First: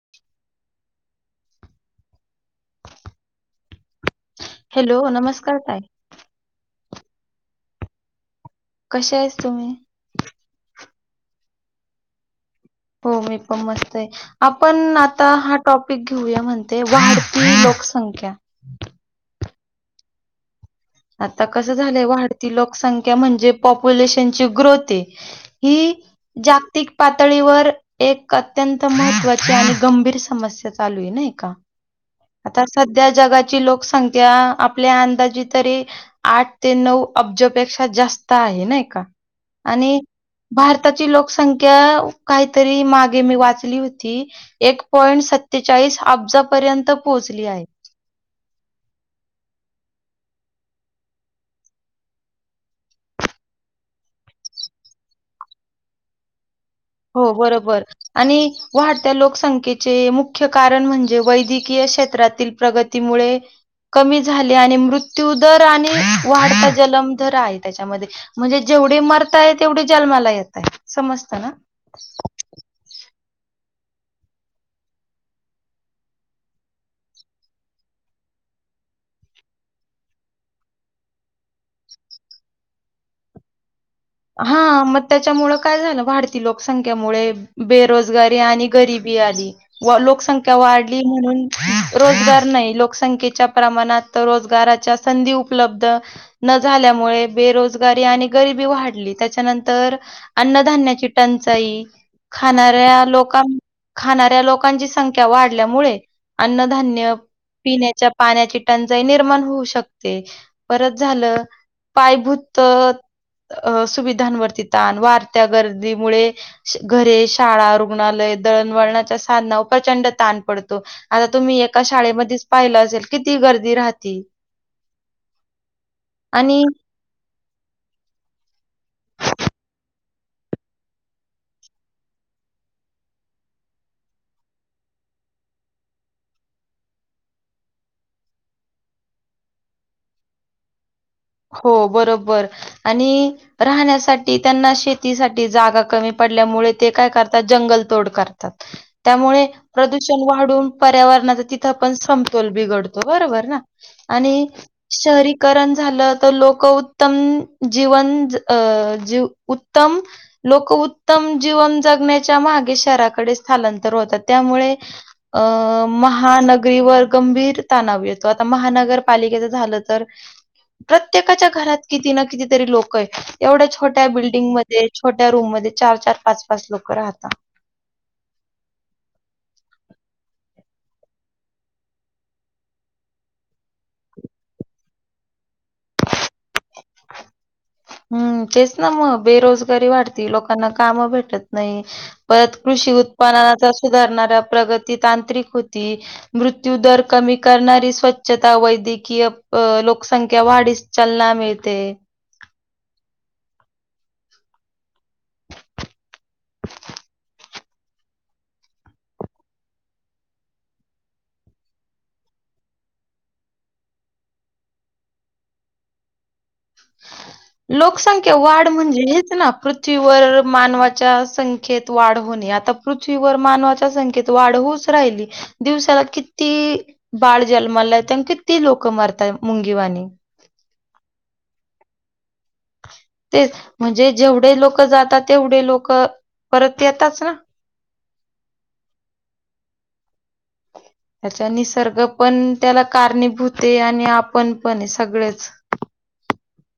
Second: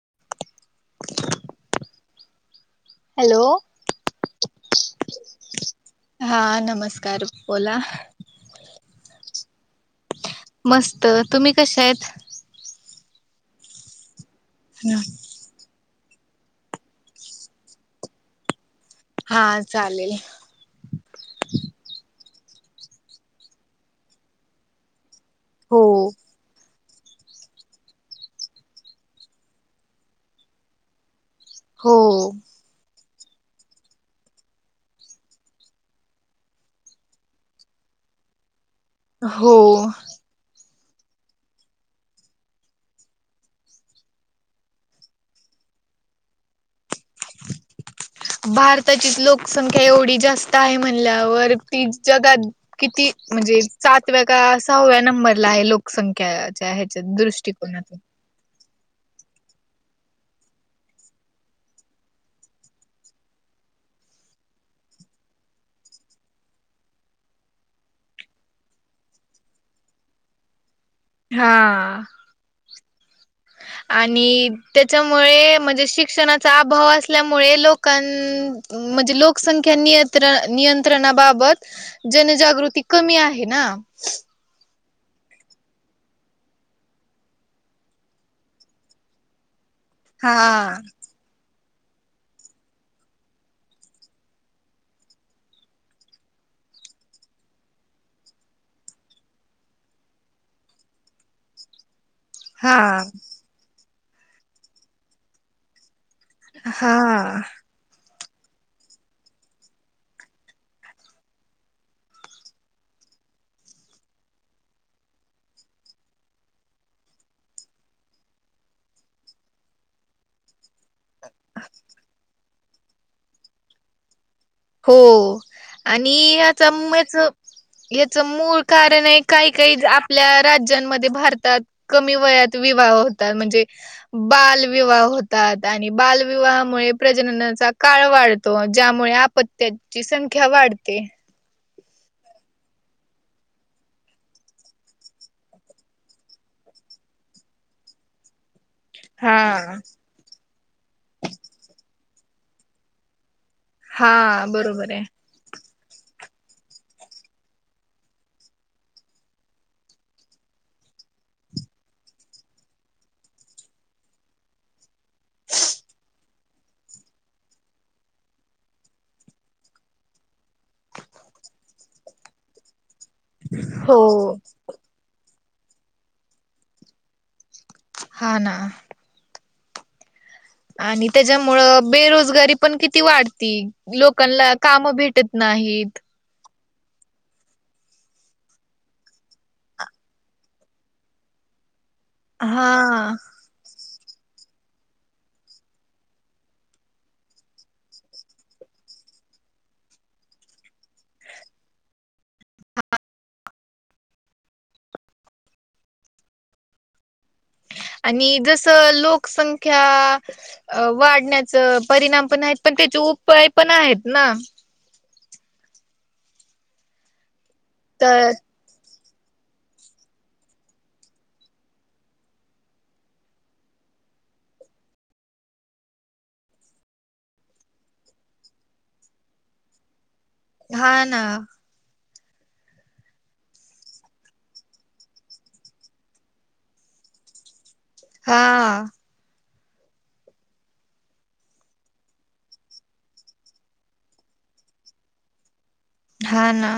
[unintelligible] Hello! Hello नमस्कार ताई हा [unintelligible] [unintelligible] मस्त तुम्ही कशा आहेत? हो मी पण मस्त आहे. आपण आता हा टॉप घेऊया म्हणते वाढती लोकसंख्या हा चालेल. आता कसं झालंय वा... ती लोकसंख्या म्हणजे पॉप्युलेशन ची ग्रोथे... हो. हि जा.. तिक पातळीवर एक अत्यंत महत्त्वाची आणि गंभीर समस्या चालू आहे नाही. हो. त्या जगाची लोकसंख्या आपल्या अंदाजी तरी आठ ते नऊ अब्जपेक्षा जास्त आहे ना. हो आणि भार... आताची लोकसंख्या काहीतरी मागे मी वाचली होती एक पॉइंट सत्तेचाळीस अब्जापर्यंत पोहोचली आहे. भारताची लोकसंख्या एवढी जास्त आहे म्हणल्यावर ती जगात किती म्हणजे सातव्या का सहाव्या नंबरला आहे लोकसंख्या.. हो बरोबर आणि... वाढत्या लोकसंख्येचे मुख्य कारण म्हणजे वैद्यकीय क्षेत्रातील प्रगतीमुळे कमी झाले आणि मृत्यू दर आणि वाढता जलम दर आहे त्याच्यामध्ये म्हणजे जेवढे मरताय तेवढे जन्माला येत आहे. समस्त ना. हा. आणि त्याच्यामुळे म्हणजे शिक्षणाचा अभाव असल्यामुळे लोकां म्हणजे लोकसंख्या नियंत्र नियंत्रणाबाबत जनजागृती कमी आहे ना. हा म. त्याच्यामुळे काय झालं वाढती लोकसंख्यामुळे बेरोजगारी आणि गरीिबी आली. व हा लोकसंख्या वाढली म्हणून... रोजगार नाही लोकसंख्येच्या प्रमाणात रोजगाराच्या संधी उपलब्ध न झाल्यामुळे बेरोजगारी आणि गरबी वाढ... त्याच्यानंतर अन्नधान्याची टंचाई हा खाणाऱ्या लोकां खाणाऱ्या लोकांची संख्या वाढल्यामुळे हा अन्नधान्य, पिण्याच्या पाण्याची टंचाई निर्माण होऊ शकते. परत झालं पायभूत अ सुविधांवरती ताण वाढत्या गर्दीमुळे घरे, शाळा, रुग्णालय, दळणवळणाच्या साधनावर प्रचंड ताण पडतो. आता तुम्ही एका शाळेमध्ये पाहिलं असेल किती गर्दी राहती. हो आणि आच याच मूळ कारण आहे काही काही आपल्या राज्यांमध्ये भारतात कमी वयात विवाह होतात म्हणजे बालविवाह होतात आणि बालविवाहामुळे प्रजननाचा काळ वाढतो. ज्यामुळे अपत्याची संख्या वाढते. हो बरोबर आणि राहण्यासाठी त्यांना शेतीसाठी जागा कमी पडल्यामुळे ते काय करतात जंगल तोड करतात. हा त्यामुळे प्रदूषण वाढून पर्यावरणाच तिथं पण सम- -तोल बीघडतो बरोबर ना. हा आणि बरोबर आहे शहरीकरण झालं लोकउत्तम जीवन उत्तम लोकउत्तम जीवन जगण्याच्या मागे शहराकडे स्थलांतर होतात. त्यामुळे अ महानग गाईवर गंभीर तणाव येतो. आता महानगरपालिकेच झालं तर प्रत्येकाच्या घरात किती ना कितीतरी लोक एवढ्या हो छोट्या बिल्डिंग मध्ये छोट्या रूममध्ये चार चार पाच पाच लोक राहतात. हा ना आणि त्याच्यामुळं बेरोजगारी पण किती वाढती. लोकांना काम भेटत नाहीत. हम्म तेच ना मग बेरोजगारी वाढती. लोकांना काम भेटत नाही. परत कृषी हा उत्पादनाचा धरणाऱ्या प्रगती तांत्रिक होती. मृत्यू दर कमी करणारी स्वच्छता वैद्यकीय लोकसंख्या वाढीस चालना मिळते. आणि जस लोकसंख्या वाढण्याच परिणाम पण आहेत पण त्याचे उपाय पण आहेत ना [unintelligible] तर लोकसंख्या वाढ म्हणजे ना पृथ्वीवर मानवाच्या संख्येत वाढ होणे. आता पृथ्वीवर मानवाच्या संख्येत वाढ होच राहिली. दिवसाला किती बाळ जन्माला येतय किती लोक मरतात मुंगीवाणी. हा ना तेच म्हणजे जेवढे लोक जातात तेवढे लोक परत येताच ना. हा त्याचा निसर्ग पण त्याला कारणीभूत आहे आणि आपण पण सगळेच हा ना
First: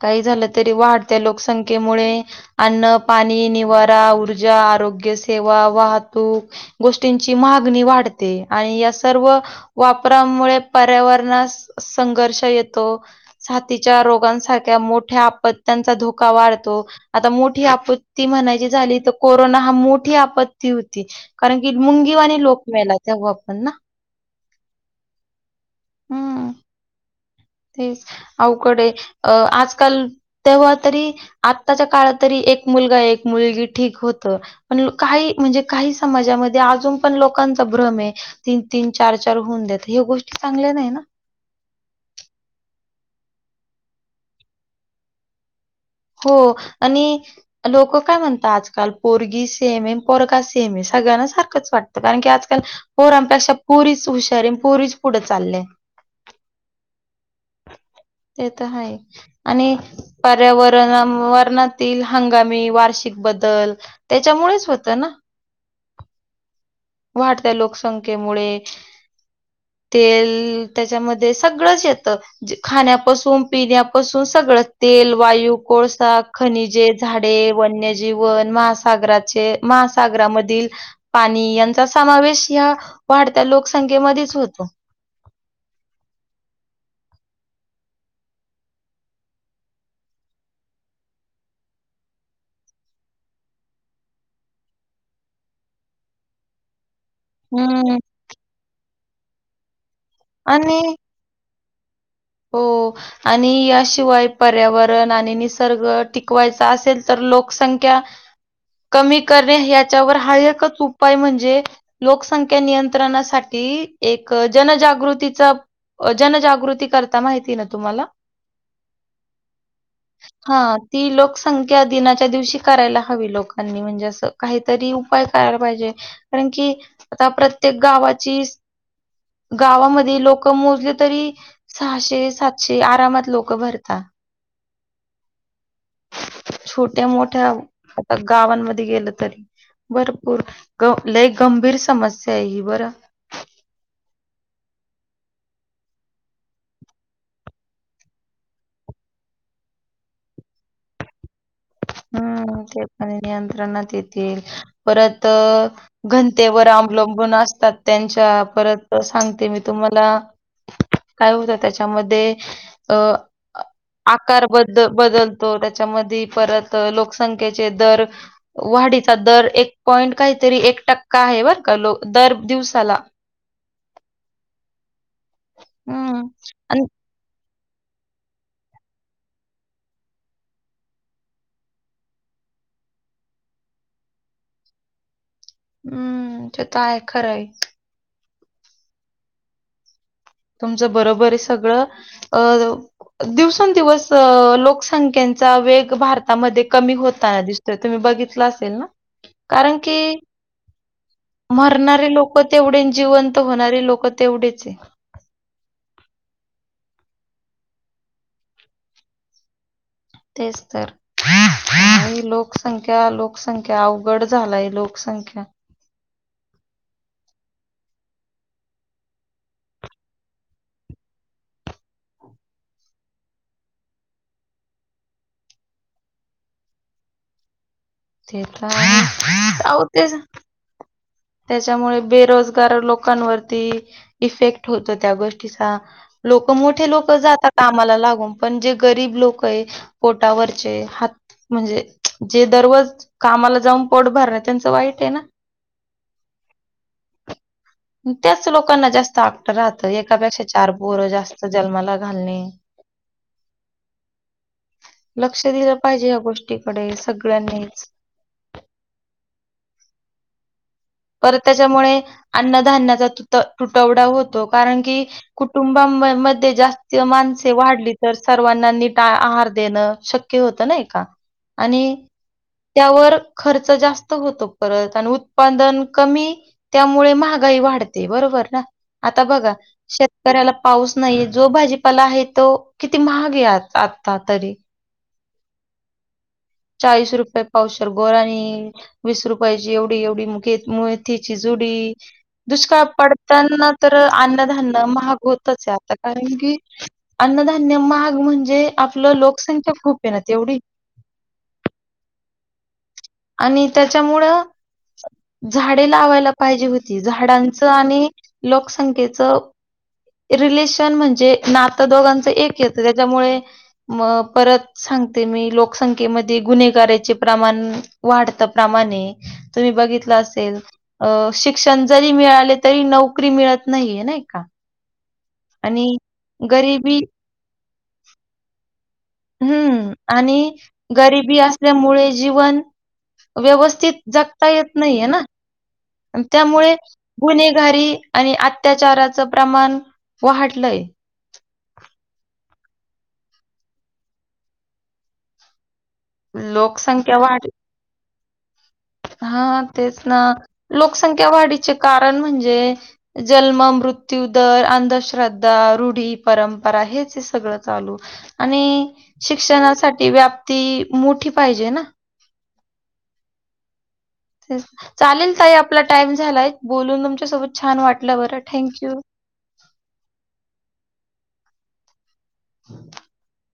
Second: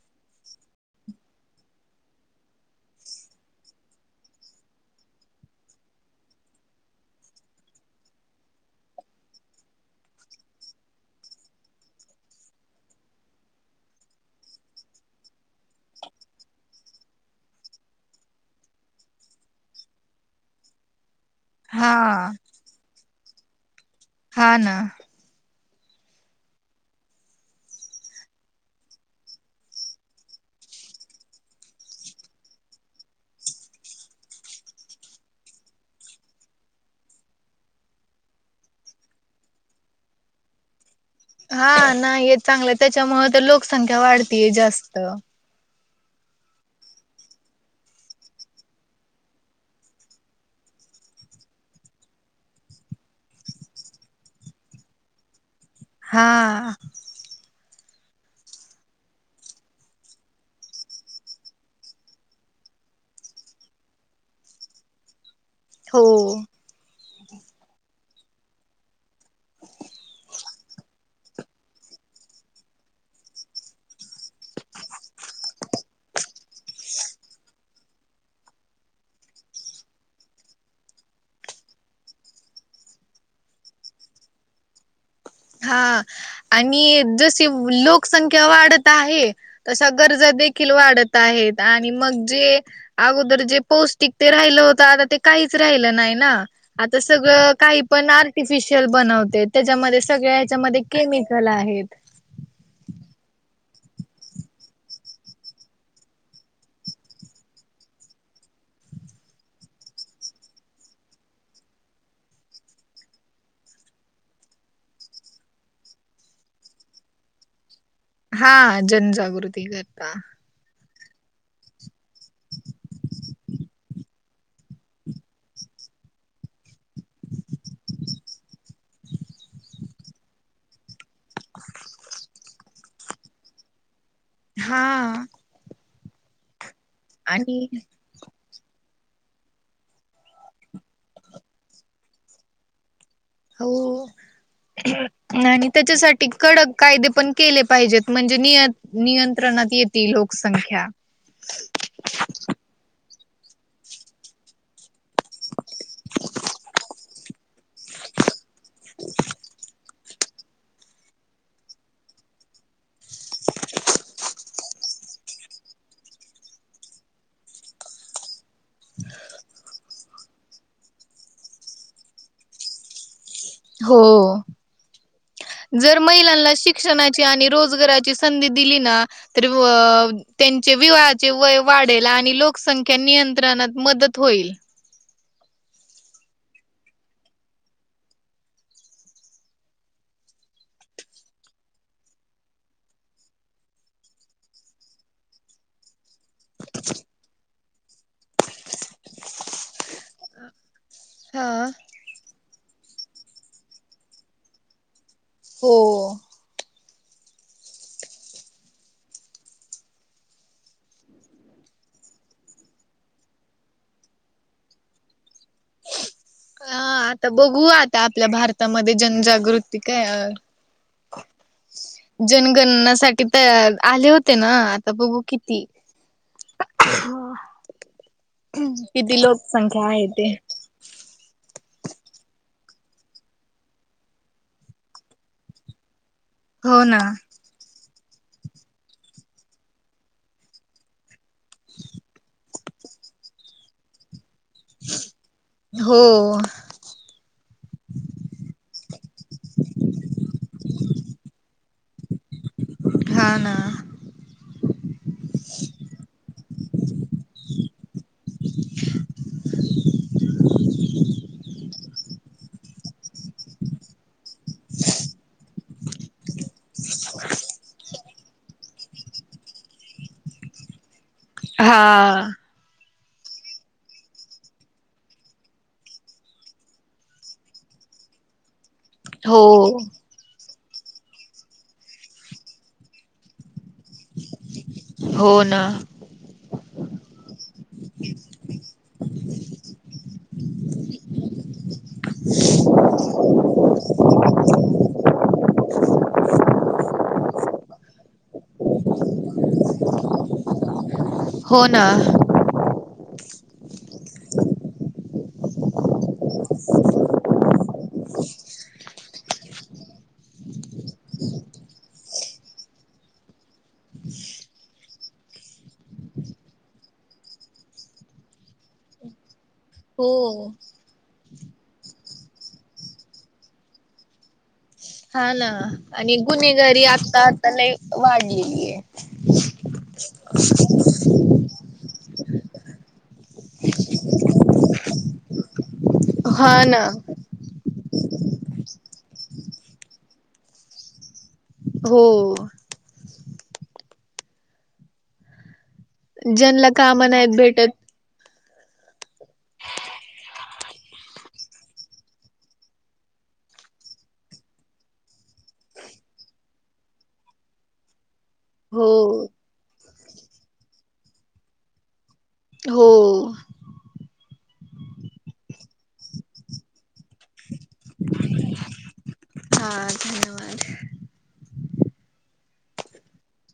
काही झालं तरी वाढत्या लोकसंख्येमुळे अन्न, पाणी, निवारा, ऊर्जा, आरोग्य सेवा, वाहतूक गोष्टींची मागणी वाढते आणि या सर्व वापरामुळे पर्यावरणास संघर्ष येतो. सााथीच्या रोगा सारख्या मोठ्या आपत्यांचा धोका वाढतो. आता मोठी आपत्ती म्हणायची झाली तर कोरोना हा मोठी आपत्ती होती. कारण की हा मुंगीवानी लोक मेल्यात. तेव्हा पण ना हा ना. हम्म. तेच अवकडे अ आजकाल तेव्हा तरी आताच्या काळात तरी एक मुलगा एक मुलगी ठीक होत, पण काही म्हणजे काही समाजामध्ये अजून पण लोकांचा भ्रम हे. तीन-तीन चार-चार होऊन देत हे गोष्टी चांगल्या नाही ना. हा नाहीय चांगलं त्याच्यामुळ तर लोकसंख्या वाढतीय जास्त. हो आणि लोक काय म्हणतात आजकाल पोरगी सेम आहे पोरगा सेम आहे सगळ्यांना सारखंच वाटतं कारण की आजकाल पोरांपेक्षा पेक्षा पोरीच हुशारे हे पोरीच पुढं चाललेत. हा ते तर आहे. आणि पर्यावरणा वरणातील हंगामी वार्षिक बदल त्याच्यामुळेच होत ना. हो. वाढत्या लोकसंख्येमुळे तेल त्याच्यामध्ये सगळंच येत खाण्यापासून पिण्यापासून सगळं तेल, वायू, कोळस खनिजे, झाडे, वन्यजीवन, महासागराचे महासागरा मधील पाणी चा समावेश या वाढत्या लोकसंख्येमध्येच होतो. हा आणि जशी लोकसंख्या वाढत आहे तशा गरजा देखील वाढत आहेत. आणि मग जे अगोदर जे पौष्टिक ते राहिलं होत आता ते काहीच राहिलं नाही ना. तर सगळं काही हम्म पण आर्टिफिशियल बनवते त्याच्यामध्ये सगळ्या ह्याच्यामध्ये आणि केमिकल आहे, [inaudible] हो आणि याशिवाय पर्यावरण आणि निसर्ग टिकवायचा असेल तर लोकसंख्या कमी करणे याच्यावर हा एकच उपाय म्हणजे लोकसंख्या नियंत्रणासाठी एक जनजागृतीचा जनजागृती कर माहिती का हा जनजागृती करता हां, ती लोकसंख्या दिनाच्या दिवशी करायला हवी लोकांनी, म्हणजे असं काहीतरी उपाय करायला पाहिजे कारण कि आता प्रत्येक गावाची गावामध्ये लोक मोजली तरी सहाशे, सातशे आरामात लोक भरतात. हा. छोट्या मोठ्या आणि गावांमध्ये गेलं तरी भरपूर लय गंभीर समस्या आहे ही बर. हो आणि त्याच्यासाठी कडक कायदे पण केले पाहिजेत, म्हणजे निय नियंत्रणात येती लोकसंख्या. हम्म ते पण नियंत्रणात येतील, परत घनतेवर अवलंबून असतात त्यांच्या परत सांगते मी तुम्हाला काय होत त्याच्यामध्ये अ आकार ब बदलतो त्याच्यामध्ये परत लोकसंख्येचे दर वाढीचा दर एक पॉइंट काहीतरी एक टक्का आहे बर का दर दिवसाला. हो जर हम्म महिलांना आणि शिक्षणाची आणि रोज जगाराची संधी दिली ना, तर त्यांचे विवाहाचे वय वाढेल आणि लोकसंख्या नियंत्रणात मदत होईल. हम्म ते तर आहे खरंय. तुमचं बरोबर आहे सगळं अ दिवसेंदिवस लोकसंख्येचा वेग भारत कमी होताना दिस तुम्ही बघितलं असेल ना? कारण की हां. मरणारे लोक तेवढे जिवंत होणारे लोक तेवढेच आहेत. हो. तेच तर लोकसंख्या, लोकसंख्या अवघड झालाय लोकसंख्या. हा आता बघू आता आपल्या भारतामध्ये जनजागृती काय जनगणनासाठी तर आले होते ना आता बघू किती [unintelligible] टेट्रा किती आहे अहो लोकसंख्या आहे तेच [inaudible] ते. त्याच्यामुळे बेरोजगार लोकांवरती इफेक्ट होतो त्या गोष्टीचा लोक हो मोठे ना. लोक जात का मला लागून पण जे गरीब लोक आहे पोटावरचे हात- म्हणजे जे दररोज कामाला जाऊन पोट भर- त्यांच वाईट आहे ना! हो. त्याच लोकांना जास्त आट राहतं एकापेक्षा चार पोरं जास्त- जन्माला घालणे, ाना! लक्ष दिलं पाहिजे या गोष्टीकडे सगळ्यांनीच. पर त्याच्यामुळे अन्नधान्याचा तु तुटवडा होतो कारण की कुटुंबा मध्ये जास्त माणसे वाढली तर सर्वांना नीट आहार देणं शक्य होतं, नाही का! हा! आणि त्यावर खर्च जास्त होतो परत आणि उत्पादन- कमी त्यामुळे महागाई वाढते. बरोबर ना! आता हो बघा शेतकऱ्याला- पाऊस नाही जो भाजीपाला आहे तो किती महाग आहे आ आता तरी. हो ना. चाळीस रुपये पावसर गोरनी वीस रुपयाची एवढी एवढी मेथीची जुडी दुष्काळ पडताना तर अन्नधान्य महाग होतच आहे आता, कारण की अन्नधान्य महाग म्हणजे आपलं लोकसंख्या खूप ये ना एवढी. हो ना. आणि त्याच्यामुळं झाडे लावायला पाहिजे होती झाडांचं आणि लोकसंख्येच रिलेशन म्हणजे नातं दोघांचं एक येतं त्याच्यामुळे म परत सांगते मी लोकसंख्येमध्ये गुन्हेगाचे प्रमाण- वाढत प्रमाणे तुम्ही बघितलं हो. असेल अ शिक्षण जरी मिळाले तरी नोकरी मिळत नाहीे. नाही का! हा ना आणि गुन्हेगारी गरिबी आता आता ल वाढलेली आहे. हं आणि गरिबी असल्यामुळे जीवन व्यवस्थित जगता येत नाहीे ना! आणि हा त्यामुळे ना गुन्हेगारी- आणि अत्याचाराचं प्रमाण- व्हडलंय. हो जनला कामाना लोकसंख्या आहेतत वाढ भेटत- हा तेच ना लोकसंख्या वाढीचे कारण, म्हणजे जन्म मृत्यू दर अंधश्रद्धा रूढी परंपरा हेच सगळ चालू- आणि हो शिक्षणाच- साठी व्यापती मोठी पाहिजे ना. हो ते चालेल ताई आपला टाइम झालाय बोलून तुमच्या सोबत छान वाटलं बरं थँंक यू! हा धन्यवाद. [inaudible]